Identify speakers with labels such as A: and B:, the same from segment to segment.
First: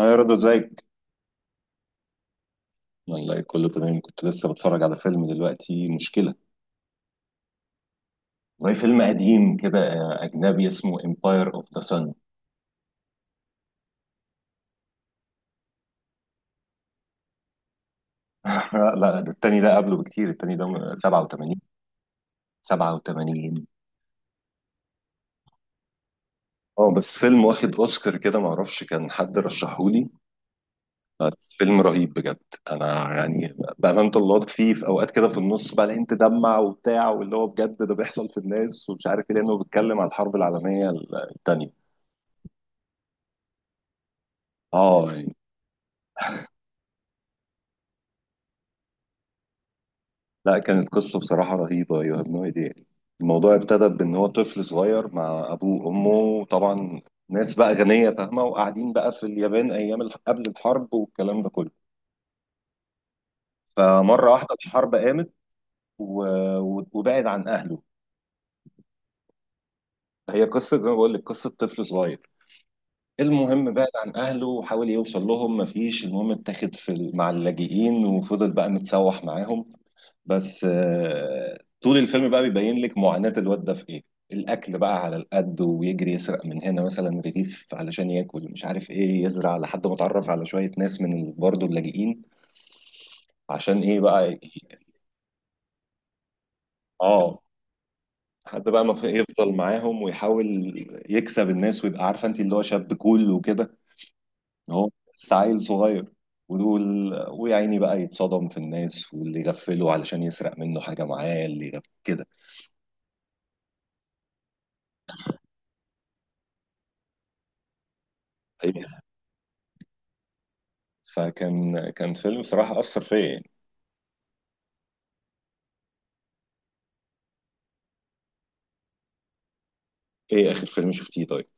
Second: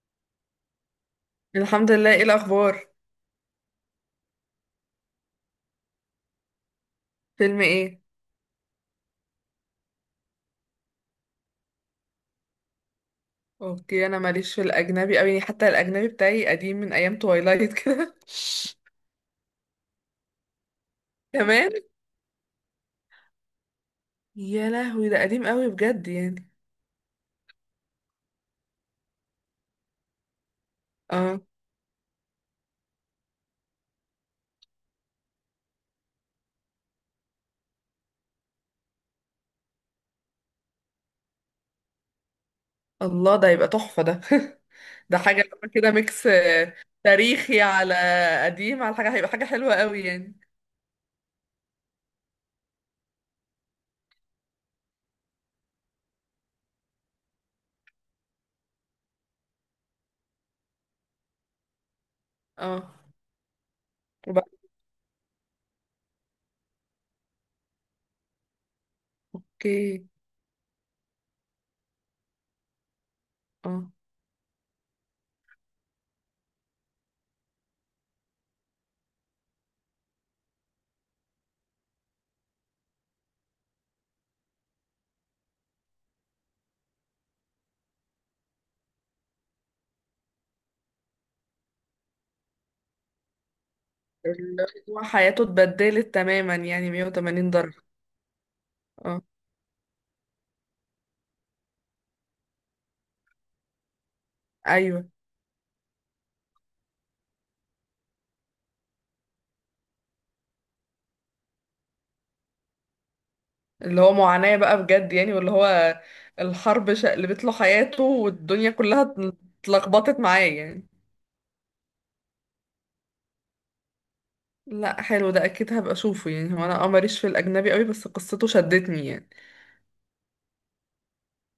A: أنا رضا، ازيك؟
B: الحمد لله، ايه الاخبار؟
A: والله كله تمام، كنت لسه بتفرج على فيلم دلوقتي مشكلة.
B: فيلم ايه؟
A: والله فيلم قديم كده، أجنبي اسمه Empire of the Sun.
B: اوكي، انا ماليش في الاجنبي قوي، يعني حتى الاجنبي بتاعي قديم من ايام توايلايت كده.
A: لا لا، ده التاني، ده قبله بكتير، التاني ده 87،
B: كمان.
A: 87.
B: يا لهوي، ده قديم قوي بجد يعني.
A: اه، بس فيلم واخد أوسكار كده، معرفش كان حد رشحهولي.
B: اه.
A: بس فيلم رهيب بجد. أنا يعني بأمانة الله فيه في أوقات كده في النص بقى انت تدمع وبتاع، واللي هو بجد ده بيحصل في الناس ومش عارف ايه، لأنه بيتكلم على الحرب العالمية التانية.
B: الله، ده يبقى تحفة ده.
A: اه.
B: ده حاجة اللي هو كده ميكس تاريخي على قديم على حاجة، هيبقى حاجة حلوة قوي يعني.
A: لا، كانت قصة بصراحة رهيبة، يو هاف نو ايديا. الموضوع ابتدى بان هو طفل صغير مع ابوه وامه طبعا، ناس بقى غنية فاهمة، وقاعدين بقى في اليابان ايام قبل الحرب والكلام ده كله.
B: اه.
A: فمرة
B: وبقى.
A: واحدة الحرب قامت و... وبعد عن اهله.
B: اوكي.
A: هي قصة زي ما بقول لك، قصة طفل صغير. المهم
B: اه.
A: بعد عن اهله وحاول يوصل لهم مفيش، المهم اتاخد مع اللاجئين وفضل بقى متسوح معاهم. بس طول الفيلم بقى بيبين لك معاناة الواد ده في ايه. الاكل بقى على القد، ويجري يسرق من هنا مثلا رغيف علشان ياكل، مش عارف ايه، يزرع لحد ما اتعرف على شوية ناس برضه اللاجئين. عشان ايه بقى
B: اللي هو حياته اتبدلت تماما، يعني
A: اه.
B: 180 درجة.
A: حد بقى ما في-
B: اه،
A: يفضل معاهم ويحاول يكسب الناس ويبقى، عارفه انت، اللي هو شاب كول وكده. إن هو
B: ايوه.
A: بس عيل صغير. ودول ويا عيني بقى يتصدم في الناس، واللي يغفله علشان يسرق منه حاجه معاه، كده.
B: اللي هو معاناة بقى بجد يعني، واللي هو الحرب شقلبت له حياته، والدنيا كلها اتلخبطت معاه يعني.
A: كان فيلم صراحة أثر فيا يعني.
B: لا حلو، ده اكيد هبقى اشوفه يعني. هو انا ماليش في الاجنبي قوي، بس قصته شدتني يعني.
A: إيه آخر فيلم شفتيه طيب؟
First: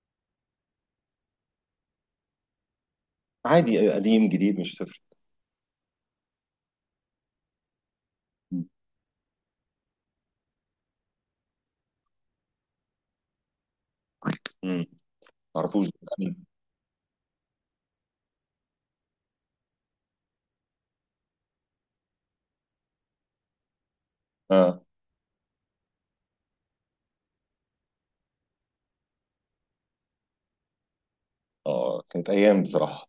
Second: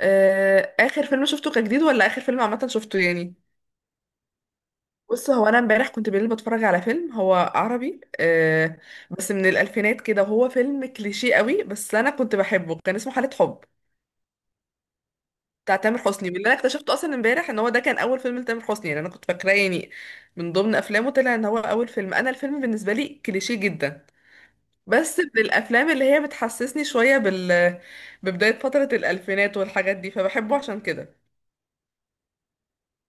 B: اخر فيلم شفته كان جديد، ولا اخر فيلم عامه شفته يعني؟
A: عادي، قديم جديد مش هتفرق.
B: بص، هو انا امبارح كنت بالليل بتفرج على فيلم هو عربي بس من الالفينات كده، وهو فيلم كليشيه قوي، بس انا كنت بحبه، كان اسمه حالة حب.
A: امم.
B: بتاع
A: معرفوش
B: تامر حسني،
A: ده.
B: واللي انا اكتشفته اصلا امبارح ان هو ده كان اول فيلم لتامر حسني يعني. انا كنت فاكراه يعني من ضمن افلامه، طلع ان هو اول فيلم. انا الفيلم بالنسبه لي كليشيه جدا،
A: آه.
B: بس من الافلام اللي هي بتحسسني شويه بال ببدايه فتره الالفينات والحاجات دي، فبحبه عشان كده.
A: آه، كانت أيام بصراحة.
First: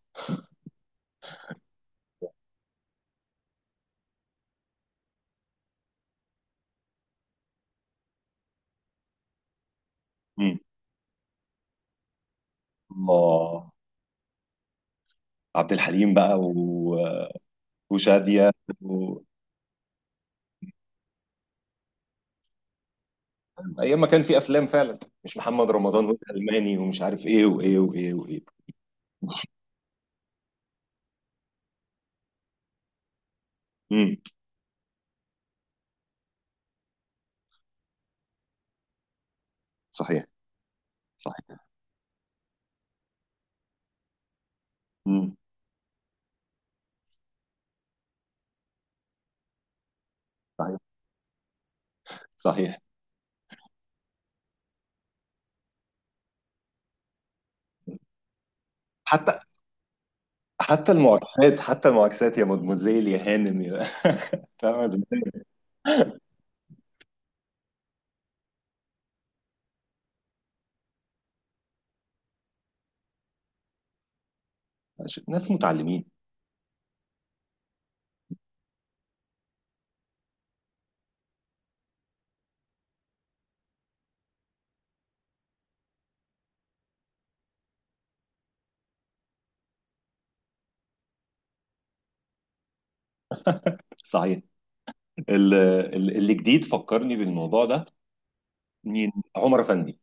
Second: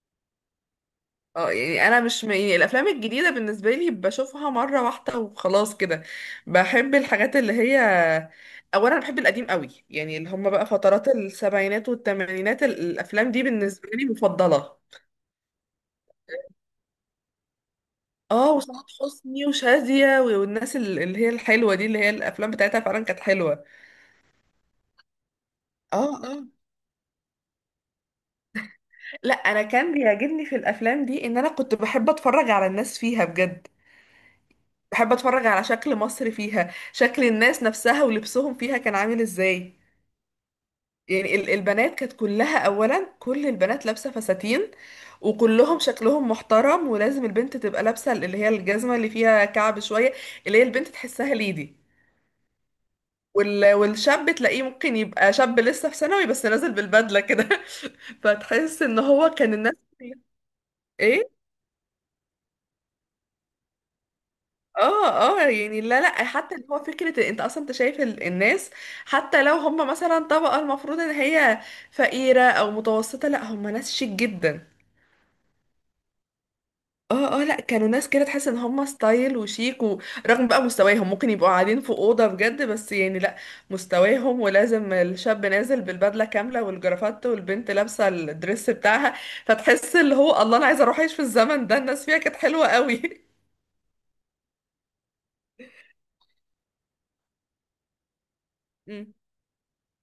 B: اه يعني انا مش م... يعني الافلام الجديده بالنسبه لي بشوفها مره واحده وخلاص كده. بحب الحاجات اللي هي اولا بحب القديم قوي، يعني اللي هم
A: امم.
B: بقى فترات السبعينات والثمانينات، الافلام دي
A: الله.
B: بالنسبه لي مفضله.
A: عبد الحليم بقى وشادية.
B: اه، وسعاد
A: و...
B: حسني وشادية والناس اللي هي الحلوة دي، اللي هي الأفلام بتاعتها فعلا كانت حلوة.
A: أيام ما كان في أفلام فعلا، مش محمد رمضان
B: اه اه،
A: والألماني ومش عارف إيه وإيه وإيه وإيه.
B: لا أنا كان بيعجبني في الأفلام دي إن أنا كنت بحب أتفرج على الناس فيها بجد.
A: امم.
B: بحب أتفرج على شكل مصر فيها، شكل الناس نفسها ولبسهم فيها كان عامل إزاي.
A: صحيح.
B: يعني
A: صحيح.
B: البنات كانت كلها، أولا كل البنات لابسة فساتين،
A: امم.
B: وكلهم شكلهم محترم، ولازم البنت تبقى لابسة اللي هي الجزمة اللي فيها كعب شوية، اللي هي
A: صحيح.
B: البنت تحسها ليدي.
A: صحيح.
B: والشاب تلاقيه ممكن يبقى شاب لسه في ثانوي، بس نازل بالبدلة كده. فتحس ان هو
A: حتى
B: كان الناس.
A: حتى
B: ايه.
A: المعاكسات، حتى المعاكسات، يا مدموزيل، يا هانم، يا... فاهم.
B: اه اه يعني، لا لا حتى اللي هو فكرة إن انت اصلا انت شايف الناس، حتى لو هم مثلا طبقة المفروض ان هي فقيرة او متوسطة، لا هم ناس شيك جدا.
A: ناس متعلمين.
B: اه اه، لا كانوا ناس كده تحس ان هم ستايل وشيك، ورغم بقى مستواهم ممكن يبقوا قاعدين في اوضه بجد، بس يعني لا. مستواهم، ولازم الشاب نازل بالبدله كامله والجرافات، والبنت لابسه الدريس بتاعها. فتحس اللي هو الله، انا عايزه اروح اعيش في الزمن ده، الناس فيها كانت حلوه قوي.
A: صحيح. اللي جديد فكرني بالموضوع ده، مين؟
B: أمم.
A: عمر افندي.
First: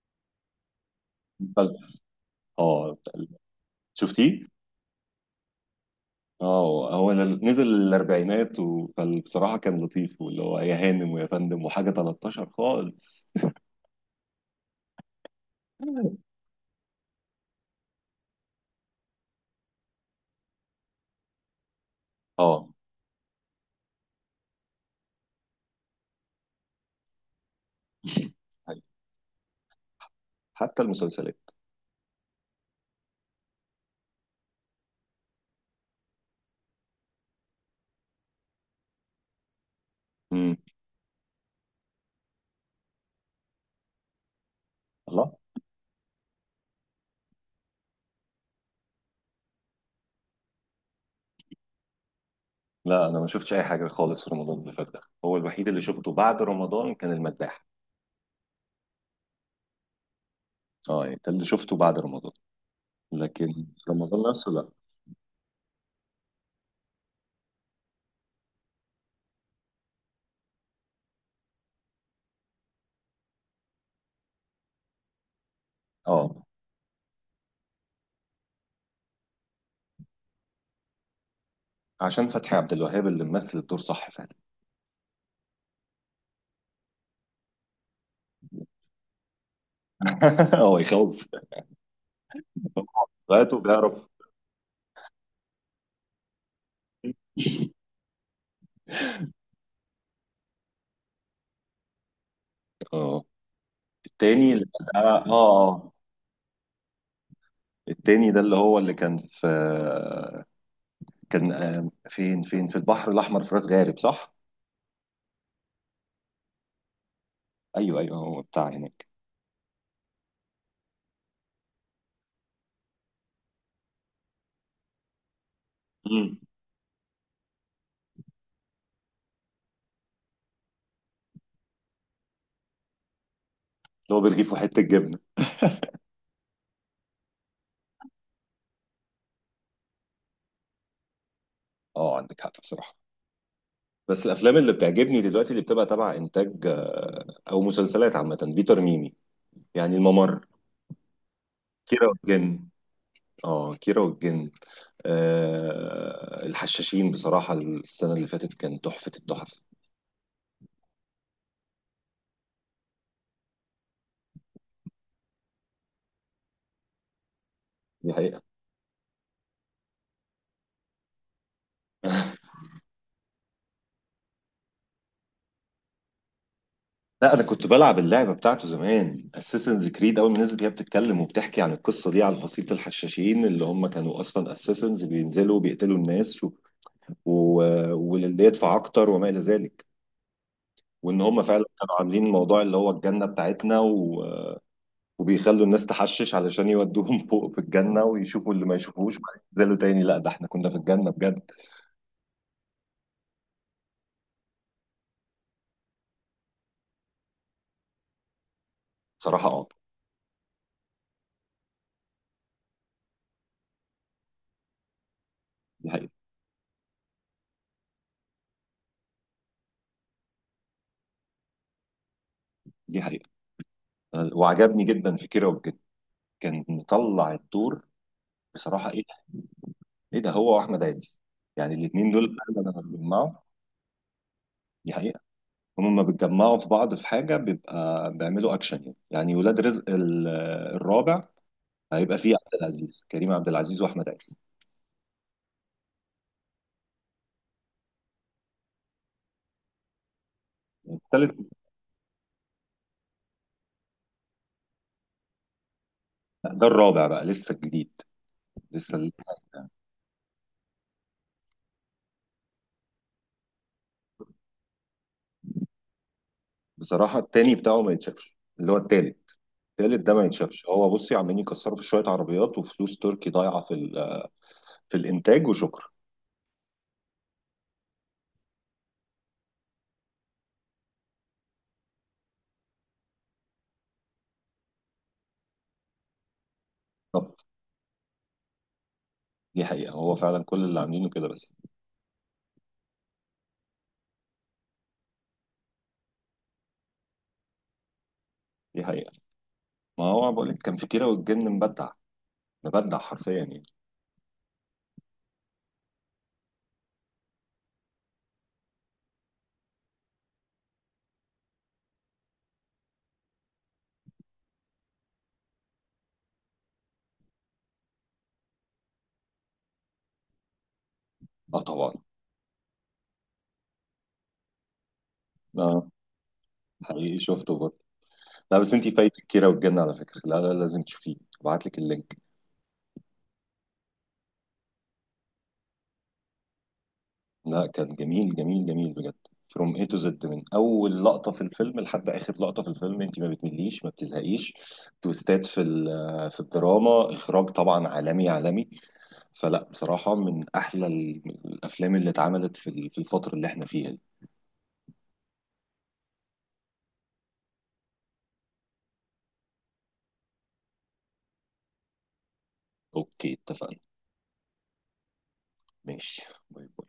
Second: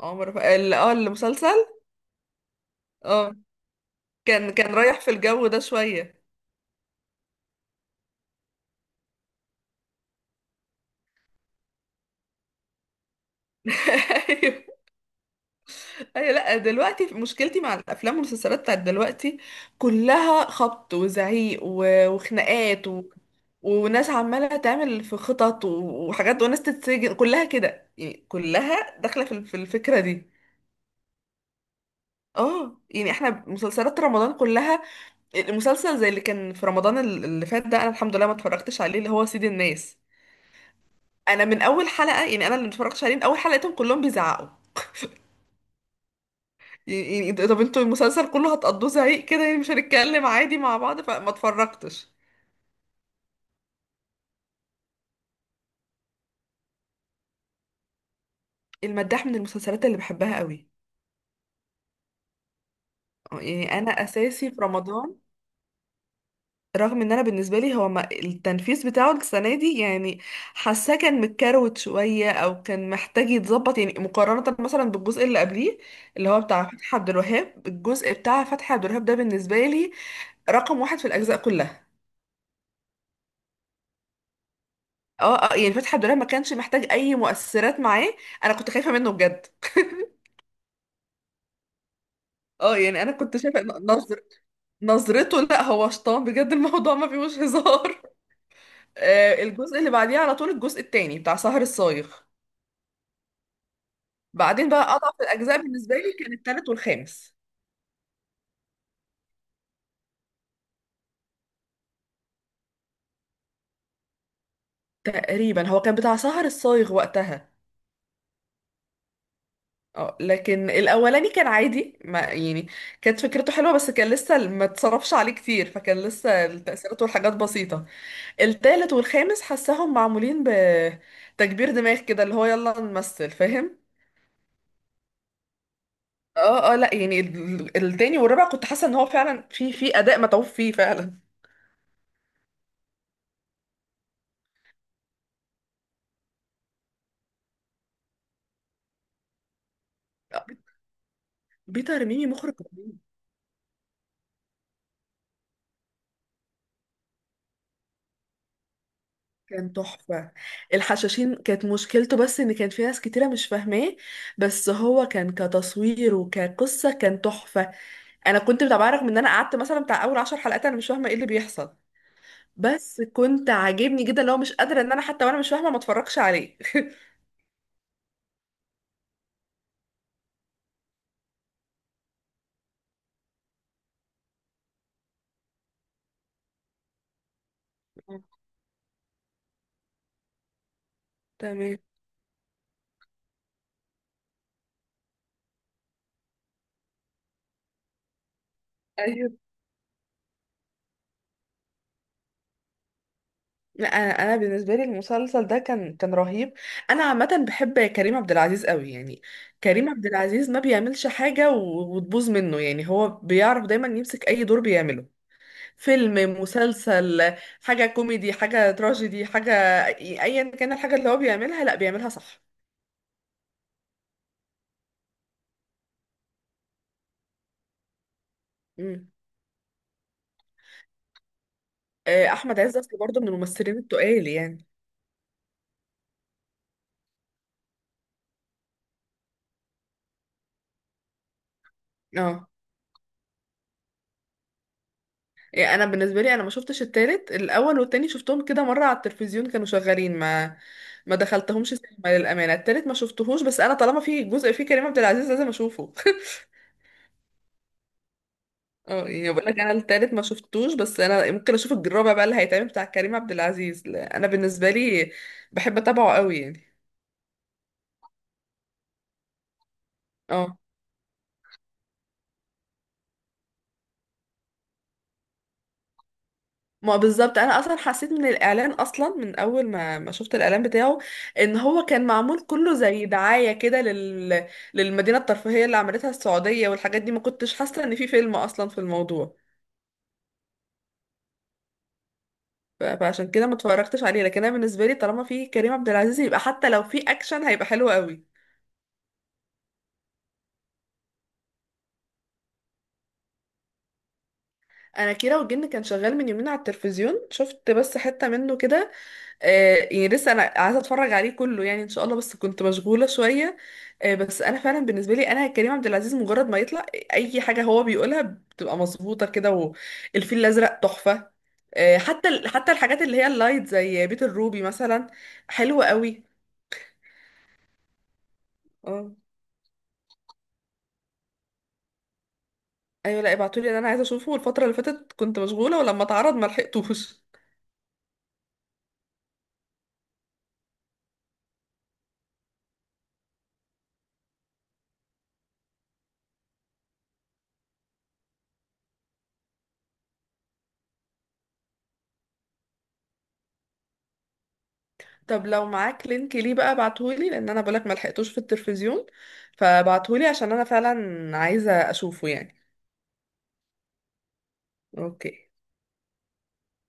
B: المسلسل.
A: فلسفة. اه.
B: اه.
A: شفتيه؟
B: كان رايح في الجو ده شويه.
A: اه، هو نزل الاربعينات فبصراحه كان لطيف، واللي هو يا هانم ويا فندم وحاجه 13 خالص.
B: ايوه، أيوة، لا دلوقتي مشكلتي مع الافلام والمسلسلات بتاعت دلوقتي كلها خبط وزعيق
A: اه،
B: وخناقات، وناس عمالة تعمل في خطط وحاجات، وناس تتسجن، كلها كده يعني، كلها داخلة في الفكرة دي.
A: حتى المسلسلات.
B: اه يعني احنا مسلسلات رمضان كلها. المسلسل زي اللي كان في رمضان اللي فات ده، انا الحمد لله ما اتفرجتش عليه، اللي هو سيد الناس.
A: امم.
B: انا من اول حلقة يعني، انا اللي ما اتفرجتش عليه من اول حلقة، لقيتهم كلهم بيزعقوا.
A: الله.
B: يعني طب انتوا المسلسل كله هتقضوه زعيق كده يعني؟ مش هنتكلم عادي مع بعض؟ فما اتفرجتش.
A: لا، انا ما شفتش اي حاجه خالص في رمضان اللي فات، ده هو الوحيد اللي شفته بعد رمضان، كان المداح.
B: المداح من المسلسلات اللي بحبها قوي.
A: اه، يعني ده اللي شفته بعد رمضان، لكن
B: يعني انا
A: رمضان
B: اساسي
A: نفسه
B: في
A: لا.
B: رمضان، رغم ان انا بالنسبه لي هو ما التنفيذ بتاعه السنه دي يعني، حاساه كان متكروت شويه، او كان محتاج يتظبط، يعني مقارنه مثلا بالجزء اللي قبليه اللي هو
A: اه،
B: بتاع فتحي عبد الوهاب. الجزء بتاع فتحي عبد الوهاب ده بالنسبه لي رقم واحد في الاجزاء كلها.
A: عشان فتحي عبد الوهاب اللي ممثل الدور، صح فعلا.
B: اه اه يعني فتحي عبد الوهاب ما كانش محتاج اي مؤثرات معاه. انا كنت خايفه منه بجد.
A: هو يخوف.
B: اه يعني انا كنت
A: غايته
B: شايفه إن
A: بيعرف.
B: نظرته، لا هو شطان بجد، الموضوع ما فيهوش هزار. الجزء اللي بعديه على طول الجزء التاني بتاع سهر الصايغ.
A: اه. التاني اللي
B: بعدين بقى اضعف
A: اه
B: الاجزاء
A: اه.
B: بالنسبه لي كان التالت والخامس.
A: التاني ده اللي هو اللي كان في. كان فين في البحر الاحمر في راس غارب صح؟
B: تقريبا هو كان بتاع سهر الصايغ وقتها.
A: ايوه ايوه، هو بتاع هناك.
B: اه، لكن الاولاني كان عادي ما يعني، كانت فكرته حلوه، بس كان لسه ما اتصرفش عليه كتير، فكان
A: مم.
B: لسه التاثيرات والحاجات بسيطه. التالت والخامس حساهم معمولين بتكبير دماغ كده، اللي هو يلا نمثل فاهم.
A: اللي هو برغيف وحته جبنه.
B: اه اه لا يعني التاني والرابع كنت حاسه ان هو فعلا في اداء متعوب فيه فعلا.
A: اه، عندك حق بصراحه. بس الافلام اللي بتعجبني دلوقتي، اللي بتبقى تبع انتاج او مسلسلات عامه، بيتر ميمي. يعني
B: آه،
A: الممر،
B: بيتر
A: كيرة
B: ميمي مخرج.
A: والجن. اه، كيرة والجن. الحشاشين بصراحة السنة اللي فاتت كان تحفة التحف.
B: كان تحفة. الحشاشين كانت مشكلته بس ان كان في ناس كتيرة مش فاهماه، بس هو كان كتصوير وكقصة كان تحفة.
A: دي
B: انا
A: حقيقة.
B: كنت متابعة، رغم ان انا قعدت مثلا بتاع اول عشر حلقات انا مش فاهمة ايه اللي بيحصل، بس كنت عاجبني جدا. لو مش قادرة ان انا حتى وانا مش فاهمة ما اتفرجش عليه.
A: لا، انا كنت بلعب اللعبة بتاعته زمان، اساسنز كريد، اول ما نزلت هي بتتكلم وبتحكي عن القصة دي، عن فصيلة الحشاشين اللي هم كانوا اصلا اساسنز، بينزلوا بيقتلوا الناس و... واللي يدفع اكتر، وما الى ذلك. وان هم فعلا
B: تمام.
A: كانوا عاملين موضوع اللي هو الجنة بتاعتنا، وبيخلوا الناس تحشش علشان يودوهم فوق في الجنة، ويشوفوا اللي ما يشوفوش،
B: ايوه.
A: وبعدين ينزلوا تاني، لا ده احنا كنا في الجنة بجد.
B: لا، انا بالنسبه لي المسلسل ده كان رهيب. انا عامه بحب كريم عبد العزيز قوي يعني.
A: صراحة اه.
B: كريم عبد العزيز ما بيعملش حاجه وتبوظ منه يعني، هو بيعرف دايما يمسك اي دور بيعمله.
A: دي حقيقة.
B: فيلم، مسلسل، حاجة كوميدي، حاجة تراجيدي، حاجة أيا كان، الحاجة اللي هو بيعملها لأ بيعملها صح.
A: دي حقيقة. وعجبني جدا في كيرة والجن، كان مطلع الدور. بصراحة، ايه
B: مم.
A: ده؟ ايه ده، هو واحمد عز. يعني الاتنين دول
B: أحمد
A: فعلا
B: عز
A: لما
B: أصل برضه
A: بيتجمعوا.
B: من الممثلين التقال يعني.
A: دي حقيقة. هما لما بيتجمعوا في بعض في حاجة بيبقى بيعملوا اكشن، يعني ولاد رزق الرابع. هيبقى فيه
B: اه
A: عبد العزيز كريم عبد العزيز واحمد عز.
B: يعني أنا بالنسبة لي أنا ما شفتش التالت. الأول والتاني شفتهم كده مرة على التلفزيون كانوا شغالين، ما
A: التالت.
B: دخلتهمش سينما للأمانة. التالت ما شفتهوش، بس أنا طالما في جزء فيه كريم عبد العزيز لازم أشوفه.
A: ده الرابع بقى، لسه الجديد. لسه
B: اه
A: ال-
B: يعني بقول لك انا التالت ما شفتوش، بس انا ممكن اشوف الرابع بقى اللي هيتعمل بتاع كريم عبد العزيز. لا، انا بالنسبه لي بحب اتابعه قوي يعني.
A: بصراحة التاني بتاعه ما يتشافش اللي هو التالت. التالت ده ما
B: اه،
A: يتشافش، هو بصي عمالين يكسروا في شوية عربيات وفلوس تركي ضايعة في الانتاج وشكر.
B: ما بالظبط، انا اصلا حسيت من الاعلان اصلا، من اول ما شفت الاعلان بتاعه ان هو كان معمول كله زي دعايه كده للمدينه الترفيهيه اللي عملتها السعوديه والحاجات دي. ما
A: بالظبط.
B: كنتش حاسه ان في فيلم اصلا في الموضوع.
A: دي حقيقه، هو فعلا كل اللي عاملينه كده بس.
B: فعشان كده ما اتفرجتش عليه، لكن انا بالنسبه لي طالما في كريم عبد العزيز يبقى حتى لو في اكشن هيبقى حلو قوي.
A: دي حقيقه، ما هو بقول لك، كان في كيرة والجن مبدع، مبدع حرفيا يعني.
B: انا كيرة والجن كان شغال من يومين على التلفزيون، شفت بس حته منه كده. يعني لسه انا عايزه اتفرج عليه كله يعني ان شاء الله، بس كنت مشغوله شويه. بس انا فعلا بالنسبه لي انا كريم عبد العزيز مجرد ما يطلع اي حاجه هو بيقولها بتبقى مظبوطه كده. والفيل الازرق تحفه.
A: اه، طبعا.
B: حتى الحاجات اللي هي اللايت زي بيت الروبي مثلا حلوه
A: اه،
B: قوي.
A: حقيقي شفته برضه. لا، بس انت
B: اه.
A: فايتك كيرة والجن على فكره، لا لا، لازم تشوفيه، ابعت لك اللينك.
B: ايوه. لا ابعتولي ده، انا عايزه اشوفه، الفتره اللي فاتت كنت مشغوله، ولما اتعرض ما لحقتوش.
A: لا، كان جميل جميل جميل بجد، فروم اي تو زد، من اول لقطه في الفيلم لحد اخر لقطه في الفيلم انت ما بتمليش ما بتزهقيش. تويستات في الدراما، اخراج طبعا عالمي عالمي. فلا بصراحة، من أحلى الأفلام اللي اتعملت في الفترة اللي احنا فيها دي.
B: طب لو معاك لينك ليه بقى ابعتهولي، لان انا بقولك ما لحقتوش في التلفزيون، فابعتهولي عشان انا فعلا عايزه اشوفه يعني.
A: أوكي، اتفقنا.
B: اوكي.
A: ماشي. باي باي.